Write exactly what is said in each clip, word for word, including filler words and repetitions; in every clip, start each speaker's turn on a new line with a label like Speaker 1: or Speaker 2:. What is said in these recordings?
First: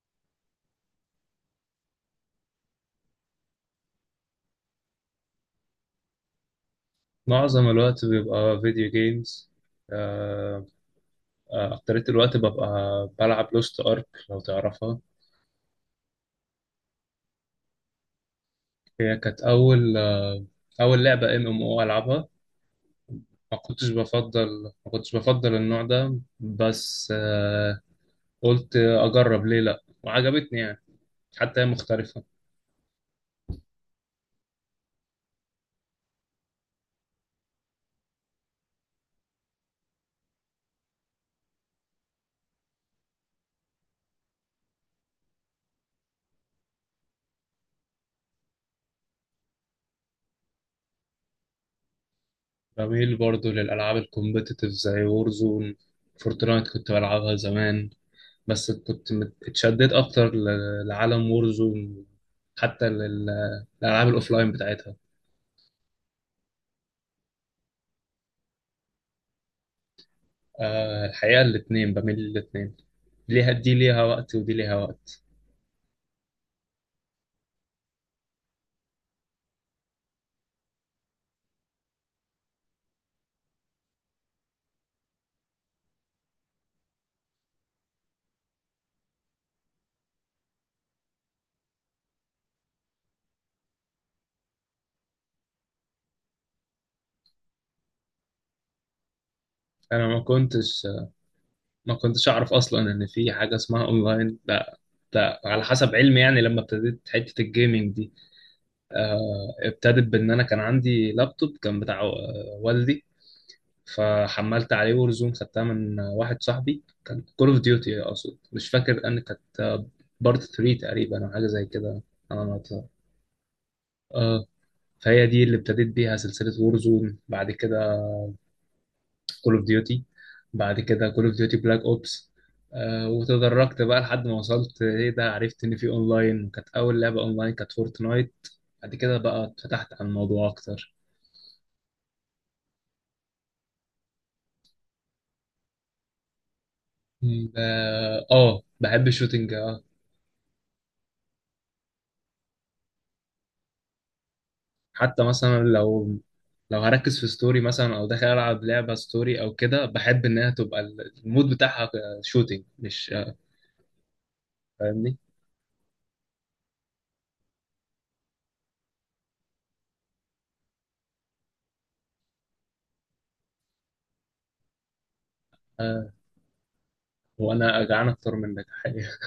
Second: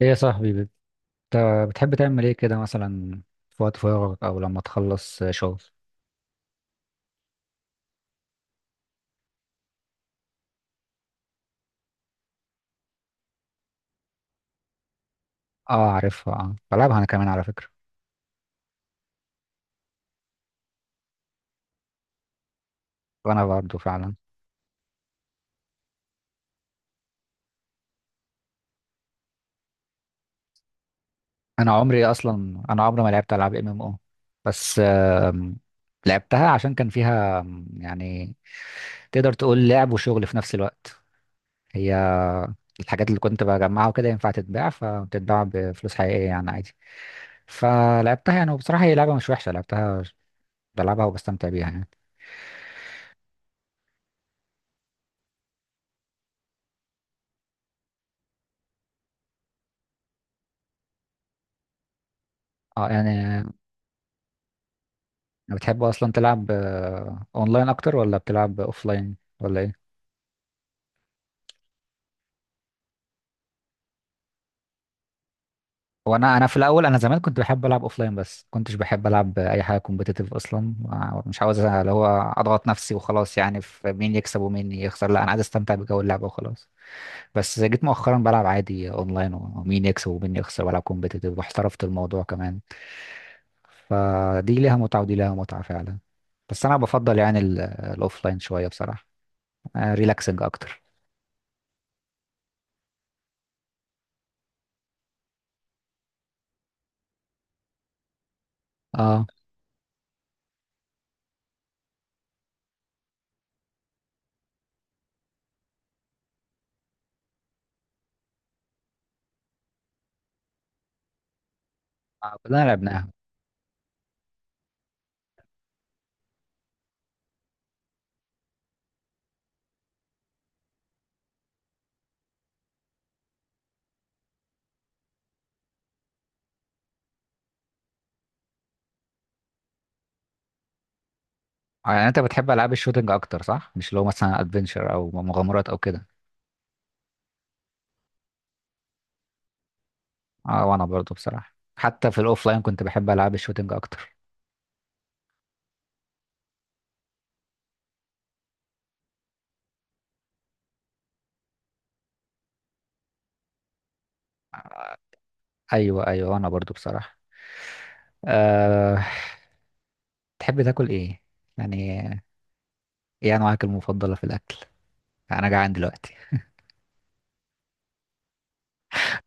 Speaker 1: ايه يا صاحبي، بت- بتحب تعمل ايه كده مثلا في وقت فراغك او لما تخلص شغل؟
Speaker 2: معظم الوقت بيبقى فيديو جيمز. آه، آه، أكترية الوقت ببقى بلعب لوست أرك لو تعرفها.
Speaker 1: اه، عارفها. اه، بلعبها انا كمان على فكرة.
Speaker 2: هي كانت أول آه، أول لعبة ام ام او ألعبها.
Speaker 1: وانا
Speaker 2: ما
Speaker 1: برضه
Speaker 2: كنتش
Speaker 1: فعلا.
Speaker 2: بفضل ما كنتش بفضل النوع ده، بس آه، قلت أجرب ليه لأ وعجبتني يعني، حتى هي
Speaker 1: انا عمري
Speaker 2: مختلفة.
Speaker 1: اصلا انا عمري ما لعبت العاب ام ام او. بس آم، لعبتها عشان كان فيها آم، يعني تقدر تقول لعب وشغل في نفس الوقت. هي الحاجات اللي كنت بجمعها وكده ينفع تتباع، فبتتباع بفلوس حقيقية يعني عادي. فلعبتها يعني، وبصراحة هي لعبة مش وحشة، لعبتها بلعبها وبستمتع بيها يعني.
Speaker 2: بميل برضو للألعاب الكومبيتيتيف زي وورزون. فورتنايت كنت بلعبها زمان، بس كنت مت- اتشددت اكتر ل- لعالم وورزون،
Speaker 1: اه
Speaker 2: حتى لل-
Speaker 1: يعني.
Speaker 2: للالعاب الاوفلاين بتاعتها.
Speaker 1: بتحب اصلا تلعب، آه، اونلاين اكتر ولا بتلعب اوفلاين ولا ايه؟
Speaker 2: آه، الحقيقه الاثنين، بميل للاثنين، ليها دي ليها وقت ودي ليها وقت.
Speaker 1: هو انا انا في الاول، انا زمان كنت بحب العب اوفلاين، بس كنتش بحب العب اي حاجه كومبيتيتيف اصلا. آه، مش عاوز اللي هو اضغط نفسي وخلاص يعني في مين يكسب ومين يخسر، لا انا عايز استمتع بجو اللعبه وخلاص. بس جيت مؤخرا بلعب عادي اونلاين ومين يكسب ومين يخسر، بلعب كومبيتيتيف واحترفت الموضوع كمان. فدي ليها متعه ودي ليها متعه فعلا. بس انا بفضل يعني الاوفلاين شويه بصراحه،
Speaker 2: انا ما
Speaker 1: ريلاكسنج اكتر.
Speaker 2: كنتش ما كنتش اعرف اصلا ان في حاجه اسمها اونلاين، لا، لا، على حسب علمي يعني لما ابتديت حته الجيمنج دي.
Speaker 1: اه.
Speaker 2: آه، ابتدت بان انا كان عندي لابتوب كان بتاع آه، والدي، فحملت عليه ورزون، خدتها من واحد صاحبي. كان كول اوف ديوتي اقصد، مش فاكر ان كانت بارت تلاتة تقريبا او حاجه زي كده.
Speaker 1: آه،
Speaker 2: انا
Speaker 1: كلنا
Speaker 2: ناطقها
Speaker 1: لعبناها.
Speaker 2: اه. فهي دي اللي ابتديت بيها سلسله وورزون، بعد كده كول اوف ديوتي، بعد كده كول اوف ديوتي بلاك اوبس. آه وتدرجت بقى لحد ما وصلت، ايه ده، عرفت ان في اونلاين، كانت اول لعبه اونلاين كانت فورتنايت. بعد كده بقى اتفتحت على الموضوع اكتر.
Speaker 1: آه، يعني انت بتحب العاب الشوتينج اكتر صح؟ مش لو مثلا ادفنشر او مغامرات او كده.
Speaker 2: ب- اه، بحب الشوتينج.
Speaker 1: اه وانا برضو بصراحه، حتى في الاوفلاين كنت بحب العاب الشوتينج اكتر.
Speaker 2: حتى مثلا لو لو هركز في ستوري مثلا او داخل العب لعبه ستوري او كده، بحب انها تبقى ال- المود بتاعها شوتينج، مش
Speaker 1: آه،
Speaker 2: فاهمني.
Speaker 1: ايوه، ايوه، وانا برضو بصراحه. أه... تحب تاكل ايه يعني؟ ايه انواعك المفضله في الاكل؟ انا جعان
Speaker 2: آه
Speaker 1: دلوقتي
Speaker 2: وانا جعان اكتر منك حقيقة.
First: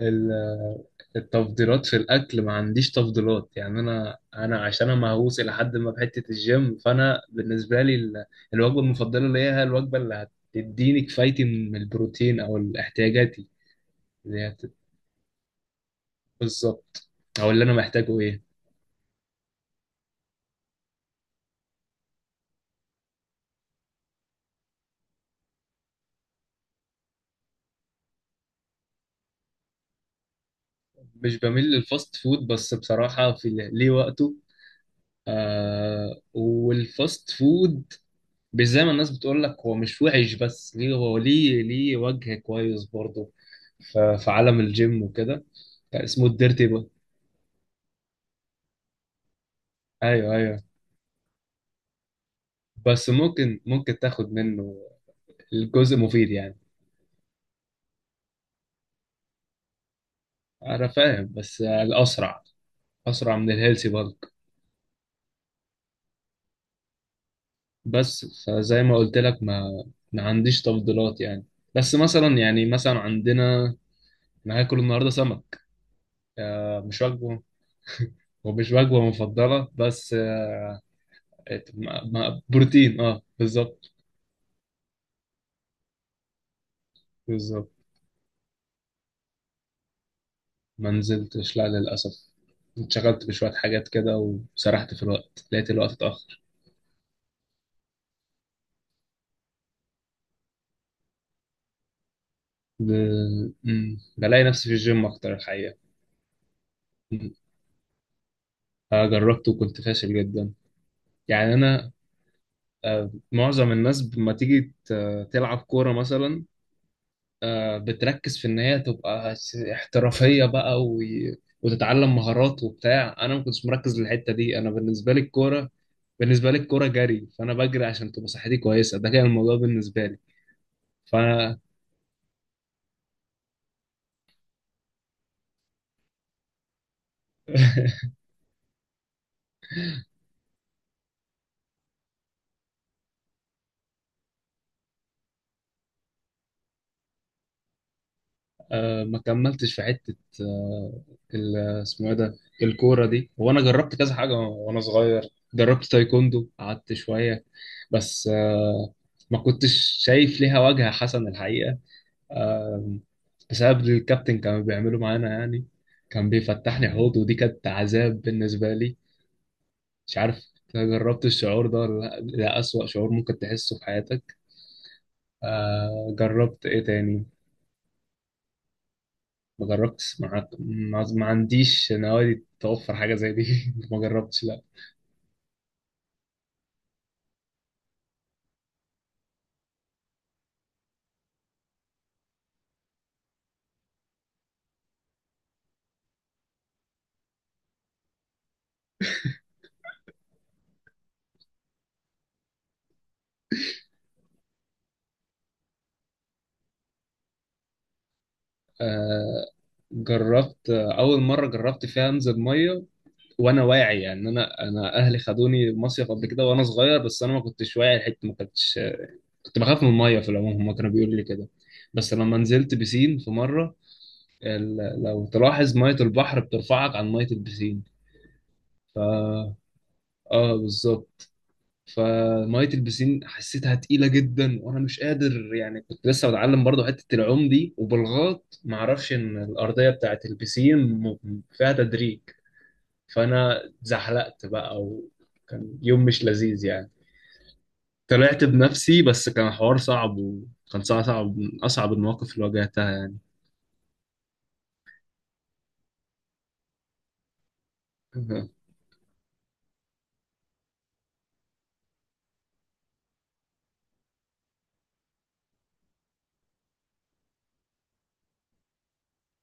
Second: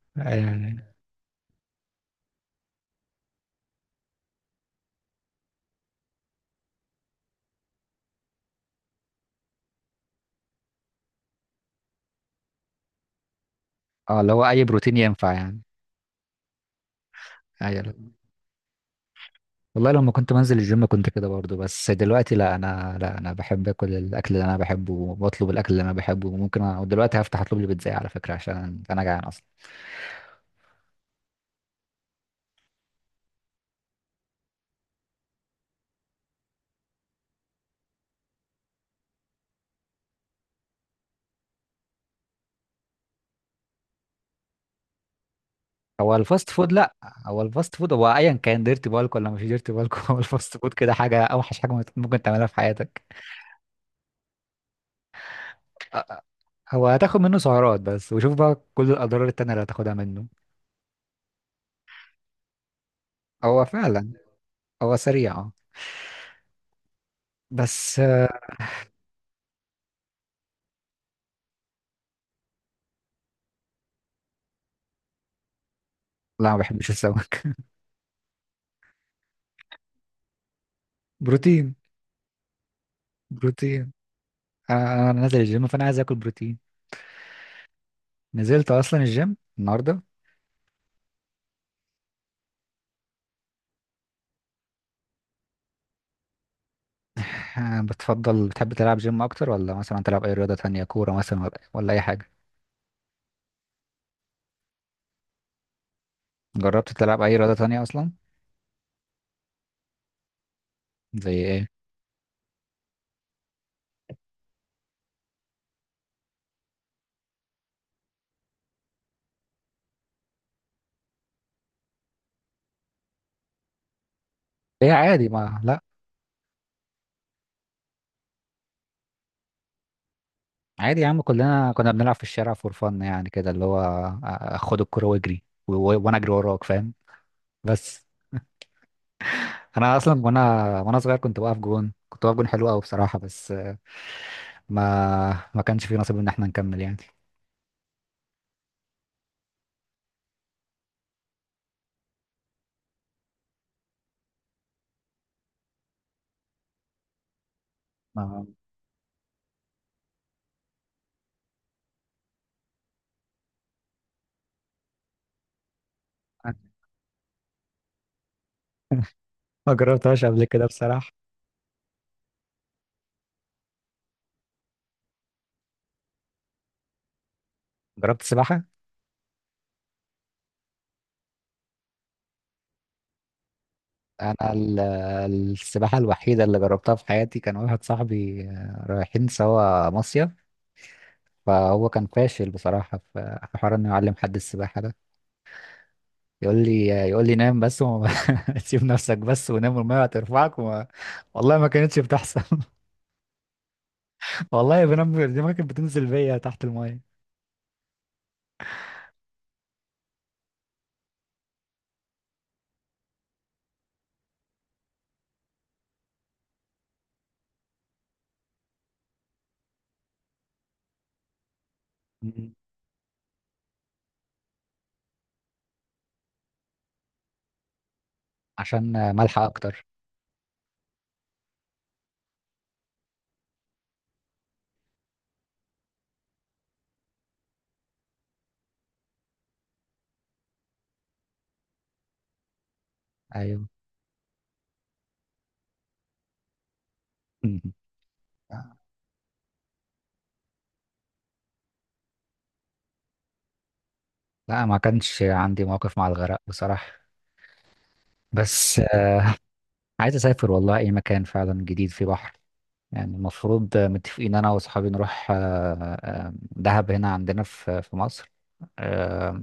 Speaker 2: ال-
Speaker 1: يعني.
Speaker 2: التفضيلات في الاكل ما عنديش تفضيلات يعني، انا انا عشان انا مهووس الى حد ما بحته الجيم، فانا بالنسبه لي ال- الوجبه المفضله ليا هي الوجبه اللي هتديني كفايتي من البروتين او احتياجاتي.
Speaker 1: اه اللي
Speaker 2: اللي هي
Speaker 1: هو اي
Speaker 2: هت-
Speaker 1: بروتين ينفع يعني.
Speaker 2: بالظبط، او اللي انا
Speaker 1: ايوه
Speaker 2: محتاجه ايه.
Speaker 1: والله، لما كنت منزل الجيم كنت كده برضو، بس دلوقتي لا انا لا انا بحب اكل الاكل اللي انا بحبه وبطلب الاكل اللي انا بحبه. وممكن أ... ودلوقتي هفتح اطلب لي بيتزا على فكره عشان انا جعان اصلا.
Speaker 2: مش بميل للفاست فود، بس بصراحة في ل- ليه وقته. آه والفاست فود مش زي ما الناس بتقول لك، هو مش وحش، بس ليه، هو ليه ليه وجه كويس برضه. ف- في عالم الجيم وكده آه،
Speaker 1: هو
Speaker 2: اسمه
Speaker 1: الفاست
Speaker 2: الديرتي
Speaker 1: فود،
Speaker 2: بقى.
Speaker 1: لا. هو الفاست فود هو ايا كان ديرتي بالك ولا مش ديرتي بالك. هو
Speaker 2: ايوه،
Speaker 1: الفاست
Speaker 2: ايوه،
Speaker 1: فود كده حاجه، اوحش حاجه ممكن ممكن تعملها في حياتك.
Speaker 2: بس ممكن ممكن تاخد منه الجزء
Speaker 1: أ- أ-
Speaker 2: مفيد يعني.
Speaker 1: هو هتاخد منه سعرات بس، وشوف بقى كل الاضرار التانية اللي هتاخدها منه.
Speaker 2: انا فاهم بس الاسرع، اسرع من
Speaker 1: هو
Speaker 2: الهيلثي
Speaker 1: فعلا.
Speaker 2: بالك.
Speaker 1: هو سريع. آه. بس
Speaker 2: بس
Speaker 1: آه،
Speaker 2: فزي ما قلت لك ما ما عنديش تفضيلات يعني. بس مثلا يعني مثلا عندنا، انا هاكل النهارده سمك.
Speaker 1: لا ما
Speaker 2: آه
Speaker 1: بحبش
Speaker 2: مش وجبه،
Speaker 1: السمك.
Speaker 2: ومش وجبه مفضله بس آه
Speaker 1: بروتين.
Speaker 2: ما- ما- بروتين. اه،
Speaker 1: بروتين.
Speaker 2: بالظبط.
Speaker 1: آه، انا نازل الجيم فانا عايز اكل بروتين.
Speaker 2: بالظبط.
Speaker 1: نزلت اصلا الجيم النهارده.
Speaker 2: ما نزلتش، لا، للاسف، اتشغلت بشويه حاجات كده، وسرحت في الوقت لقيت الوقت اتاخر.
Speaker 1: آه، بتفضل بتحب تلعب جيم اكتر ولا مثلا تلعب اي رياضه تانية، كوره مثلا، ولا ولا اي حاجه؟
Speaker 2: ب... مم. بلاقي نفسي في الجيم اكتر الحقيقه.
Speaker 1: جربت تلعب
Speaker 2: مم.
Speaker 1: اي رياضه تانية اصلا؟
Speaker 2: آه جربته وكنت فاشل جدا.
Speaker 1: زي
Speaker 2: يعني
Speaker 1: ايه؟
Speaker 2: انا آه معظم الناس لما تيجي ت- تلعب كوره مثلا، آه، بتركز في ان هي تبقى س- احترافيه بقى و... وتتعلم مهارات وبتاع. انا ما كنتش مركز للحته دي، انا
Speaker 1: هي
Speaker 2: بالنسبه لي
Speaker 1: عادي ما
Speaker 2: الكوره،
Speaker 1: لا.
Speaker 2: بالنسبه لي الكوره جري، فانا بجري عشان تبقى صحتي كويسه، ده كان الموضوع بالنسبه لي.
Speaker 1: عادي يا عم،
Speaker 2: فانا
Speaker 1: كلنا كنا بنلعب في الشارع فور فن يعني، كده اللي هو آه، خد الكرة واجري، و- و- وانا اجري وراك فاهم. بس انا اصلا، وانا وانا صغير كنت بقف جون كنت بقف جون حلو قوي بصراحة، بس آه، ما ما كانش في نصيب ان احنا نكمل يعني.
Speaker 2: ما كملتش في حته، آه، ال- اسمه ايه ده الكوره دي. وانا جربت كذا حاجه وانا صغير، جربت تايكوندو قعدت شويه، بس
Speaker 1: ما
Speaker 2: آه، ما كنتش شايف ليها وجهه حسن الحقيقه. آم، بسبب الكابتن كانوا بيعملوا معانا يعني، كان بيفتحني حوض، ودي كانت عذاب بالنسبة لي.
Speaker 1: ما
Speaker 2: مش
Speaker 1: جربتهاش قبل
Speaker 2: عارف
Speaker 1: كده بصراحة.
Speaker 2: جربت الشعور ده ولا لأ؟ ده أسوأ شعور ممكن تحسه في حياتك. آه جربت إيه تاني؟
Speaker 1: جربت سباحة.
Speaker 2: ما جربتش، ما ما ما عنديش نوادي توفر حاجة زي دي. ما جربتش
Speaker 1: انا
Speaker 2: لأ.
Speaker 1: ال- السباحة الوحيدة اللي جربتها في حياتي، كان واحد صاحبي آه، رايحين سوا مصيف، فهو كان فاشل بصراحة في في حوار انه يعلم حد السباحة ده. يقول لي يقول لي نام بس، وما سيب نفسك بس ونام والميه هترفعك وما... والله ما كانتش بتحصل. والله بنام دماغي كانت بتنزل بيا تحت الميه.
Speaker 2: آه جربت آه، أول مرة جربت فيها أنزل مية وأنا واعي يعني، أنا أنا أهلي خدوني مصيف قبل كده وأنا صغير، بس أنا ما كنتش واعي الحتة. ما كنتش، كنت بخاف من الميه في العموم، هما كانوا بيقولوا لي كده. بس لما
Speaker 1: مم.
Speaker 2: نزلت بسين في مره، ال- لو تلاحظ ميه البحر بترفعك عن ميه البسين.
Speaker 1: عشان ملحق اكتر.
Speaker 2: اه بالظبط. فميه البسين حسيتها تقيله جدا وانا مش قادر يعني، كنت لسه بتعلم برضو حته العوم دي، وبالغلط ما اعرفش ان الارضيه بتاعت البسين م- م- فيها تدريج، فانا
Speaker 1: ايوه.
Speaker 2: زحلقت بقى وكان يوم مش لذيذ يعني.
Speaker 1: مم.
Speaker 2: طلعت بنفسي، بس كان حوار صعب، وكان صعب، صعب، من اصعب المواقف اللي واجهتها
Speaker 1: لا ما كانش عندي مواقف مع الغرق بصراحه.
Speaker 2: يعني.
Speaker 1: بس آه، عايز اسافر والله اي مكان فعلا جديد فيه بحر يعني. المفروض آه، متفقين انا واصحابي نروح آه، آه، دهب هنا عندنا في في مصر. آه،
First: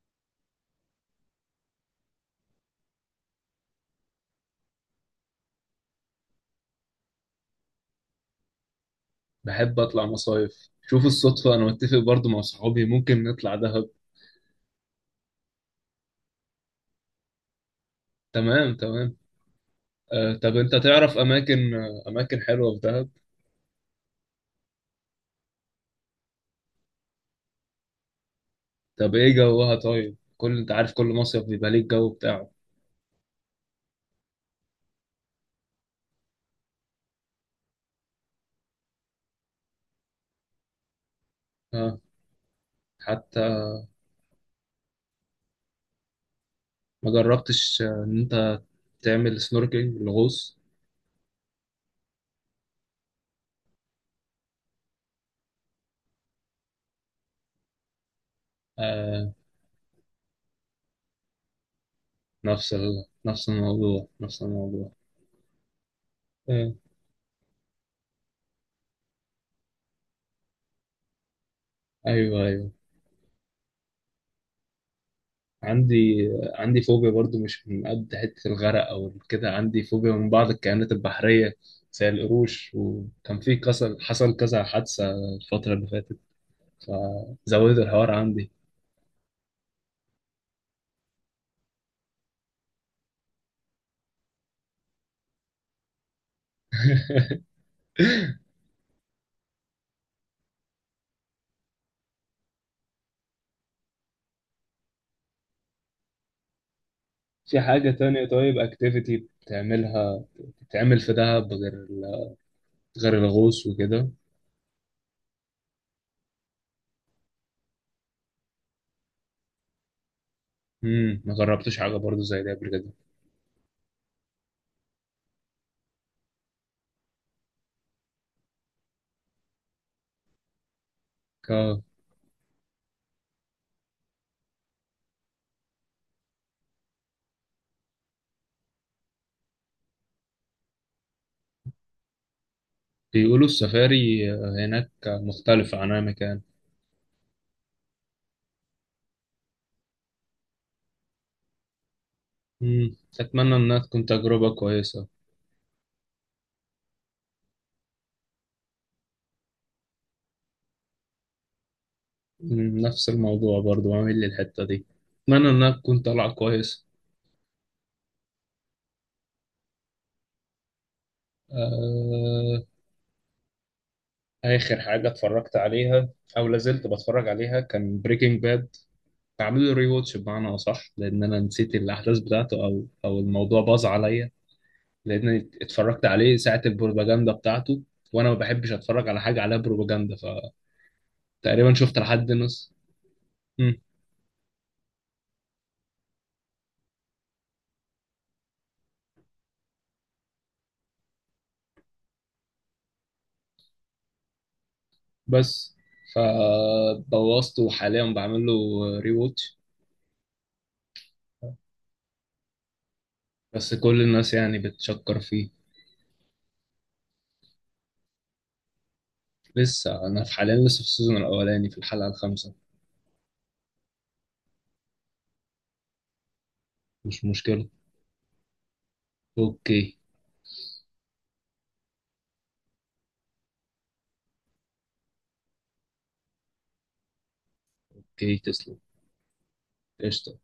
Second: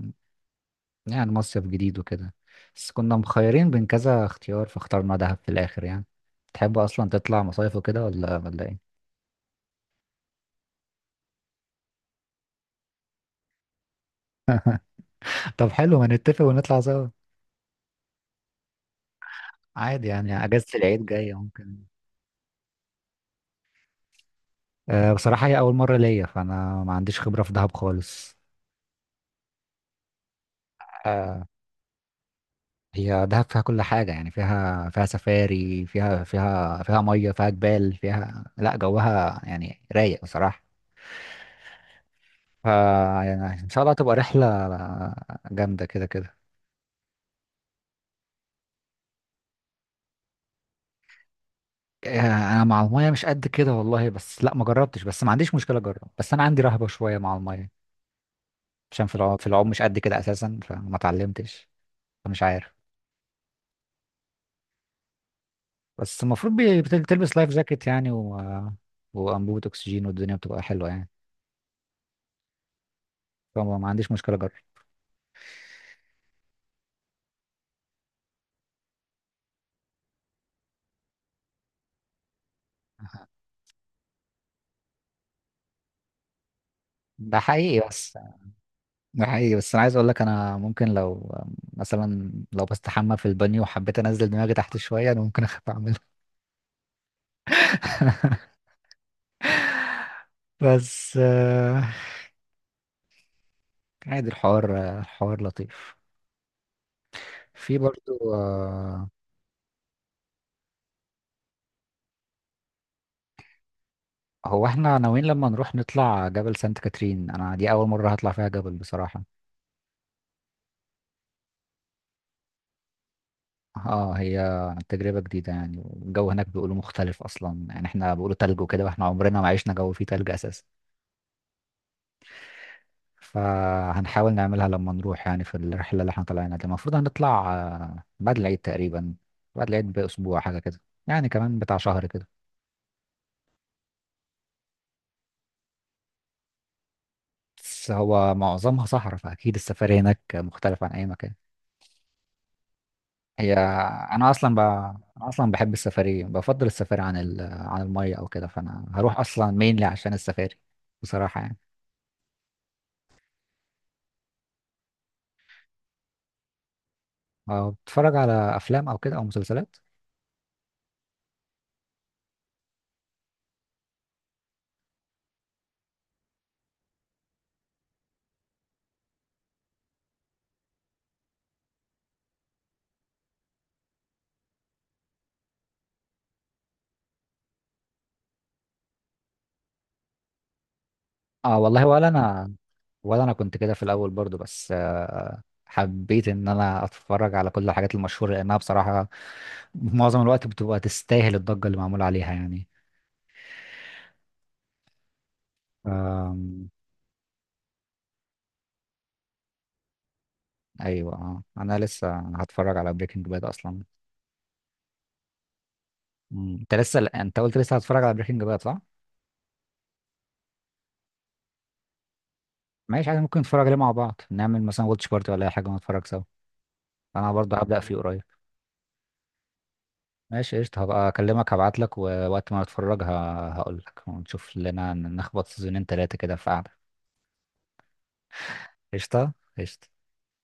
Speaker 1: يعني مصيف جديد وكده، بس كنا مخيرين بين كذا اختيار فاخترنا دهب في الاخر يعني. تحب اصلا تطلع مصايف وكده ولا ولا ايه؟
Speaker 2: بحب اطلع مصايف، شوف الصدفة، انا متفق برضو مع صحابي ممكن نطلع دهب.
Speaker 1: طب حلو، ما نتفق ونطلع سوا.
Speaker 2: تمام، تمام.
Speaker 1: عادي
Speaker 2: آه
Speaker 1: يعني،
Speaker 2: طب
Speaker 1: اجازة
Speaker 2: انت
Speaker 1: العيد
Speaker 2: تعرف
Speaker 1: جاية
Speaker 2: اماكن
Speaker 1: ممكن.
Speaker 2: آه، اماكن حلوة في دهب؟
Speaker 1: أه بصراحة هي اول مرة ليا، فانا ما عنديش خبرة في دهب خالص.
Speaker 2: طب ايه جوها؟ طيب، كل انت عارف كل مصيف
Speaker 1: أه،
Speaker 2: بيبقى ليه الجو بتاعه.
Speaker 1: هي دهب فيها كل حاجة يعني، فيها فيها سفاري، فيها فيها فيها مية، فيها جبال، فيها لا جوها يعني رايق بصراحة.
Speaker 2: آه
Speaker 1: ف
Speaker 2: حتى
Speaker 1: يعني ان شاء الله تبقى رحلة جامدة كده كده.
Speaker 2: ما جربتش آه، ان انت تعمل سنوركينج الغوص.
Speaker 1: آه، انا مع الميه مش قد كده والله، بس لا ما جربتش، بس ما عنديش مشكله اجرب، بس انا عندي رهبه شويه مع الميه. عشان في
Speaker 2: آه
Speaker 1: العوم في العوم مش قد كده اساسا، فما اتعلمتش. فمش عارف.
Speaker 2: نفس ال... نفس الموضوع، نفس الموضوع.
Speaker 1: بس المفروض
Speaker 2: آه.
Speaker 1: بي- بت- بتلبس لايف جاكيت يعني و... وانبوبه اكسجين والدنيا بتبقى حلوه يعني.
Speaker 2: ايوه، أيوه.
Speaker 1: فما ما عنديش مشكله اجرب.
Speaker 2: عندي، عندي فوبيا برضو، مش من قد حتة الغرق أو كده، عندي فوبيا من بعض الكائنات البحرية زي القروش، وكان في كسر حصل كذا حادثة الفترة اللي فاتت،
Speaker 1: ده
Speaker 2: فزودت
Speaker 1: حقيقي.
Speaker 2: الحوار
Speaker 1: بس
Speaker 2: عندي.
Speaker 1: ده حقيقي بس انا عايز اقول لك انا ممكن لو مثلا لو بستحمى في البانيو وحبيت انزل دماغي تحت شويه، انا ممكن اخاف اعملها. بس آه، عادي، الحوار الحوار لطيف.
Speaker 2: في
Speaker 1: في
Speaker 2: حاجة تانية
Speaker 1: برضو
Speaker 2: طيب
Speaker 1: آه،
Speaker 2: اكتيفيتي بتعملها؟ بتتعمل في دهب غير ال- غير الغوص وكده؟
Speaker 1: هو احنا ناويين لما نروح نطلع جبل سانت كاترين. انا دي اول مرة هطلع فيها جبل بصراحة.
Speaker 2: امم ما جربتش حاجة برضو زي دي قبل كده.
Speaker 1: اه، هي تجربة جديدة يعني، الجو هناك بيقولوا مختلف اصلا يعني، احنا بيقولوا تلج وكده، واحنا عمرنا ما عشنا جو فيه تلج اساسا.
Speaker 2: ك-
Speaker 1: فهنحاول نعملها لما نروح يعني في الرحلة اللي احنا طالعينها دي، المفروض هنطلع آه، بعد العيد تقريبا، بعد العيد بأسبوع حاجة كده، يعني كمان بتاع شهر كده.
Speaker 2: بيقولوا السفاري هناك مختلفة عن أي مكان.
Speaker 1: بس هو معظمها صحراء فأكيد السفاري هناك مختلف عن أي مكان.
Speaker 2: امم
Speaker 1: هي
Speaker 2: أتمنى إنها تكون
Speaker 1: انا اصلا
Speaker 2: تجربة
Speaker 1: ب...
Speaker 2: كويسة.
Speaker 1: انا اصلا بحب السفاري، بفضل السفاري عن ال... عن الميه او كده، فانا هروح اصلا مينلي عشان السفاري بصراحه يعني.
Speaker 2: مم، نفس الموضوع برضو عامل لي الحتة دي، اتمنى انها تكون طالعة كويس.
Speaker 1: أه، بتتفرج على افلام او كده او مسلسلات؟
Speaker 2: آه... اخر حاجة اتفرجت عليها او لازلت بتفرج عليها كان بريكنج باد، عامل له ري واتش بمعنى اصح، لان انا نسيت الاحداث بتاعته، او او الموضوع باظ عليا، لان اتفرجت عليه ساعة البروباجندا بتاعته، وانا ما بحبش اتفرج على حاجة عليها بروباجندا،
Speaker 1: اه
Speaker 2: فتقريبا
Speaker 1: والله،
Speaker 2: شفت
Speaker 1: ولا
Speaker 2: لحد
Speaker 1: انا
Speaker 2: نص.
Speaker 1: ولا انا كنت كده
Speaker 2: مم،
Speaker 1: في الاول برضو، بس آه، حبيت ان انا اتفرج على كل الحاجات المشهوره، لانها بصراحه معظم الوقت بتبقى تستاهل الضجه اللي معمول عليها يعني.
Speaker 2: بس
Speaker 1: آم،
Speaker 2: فبوظته، وحاليا بعمل له ري واتش،
Speaker 1: ايوه، اه، انا لسه هتفرج على بريكنج باد
Speaker 2: بس
Speaker 1: اصلا.
Speaker 2: كل الناس يعني بتشكر فيه.
Speaker 1: مم، انت لسه انت قلت لسه هتتفرج على بريكنج باد صح؟
Speaker 2: لسه، انا في حاليا لسه في السيزون الاولاني في الحلقه الخامسه.
Speaker 1: ماشي عادي، ممكن نتفرج عليه مع بعض، نعمل مثلا واتش بارتي ولا اي حاجه ونتفرج سوا.
Speaker 2: مش
Speaker 1: انا برضه
Speaker 2: مشكله.
Speaker 1: هبدأ فيه قريب.
Speaker 2: اوكي.
Speaker 1: ماشي قشطة، هبقى اكلمك هبعت لك ووقت ما نتفرج هقول لك ونشوف لنا نخبط سيزونين تلاتة كده في قعدة.
Speaker 2: اوكي، تسلم.
Speaker 1: قشطة. قشطة.
Speaker 2: قشطه.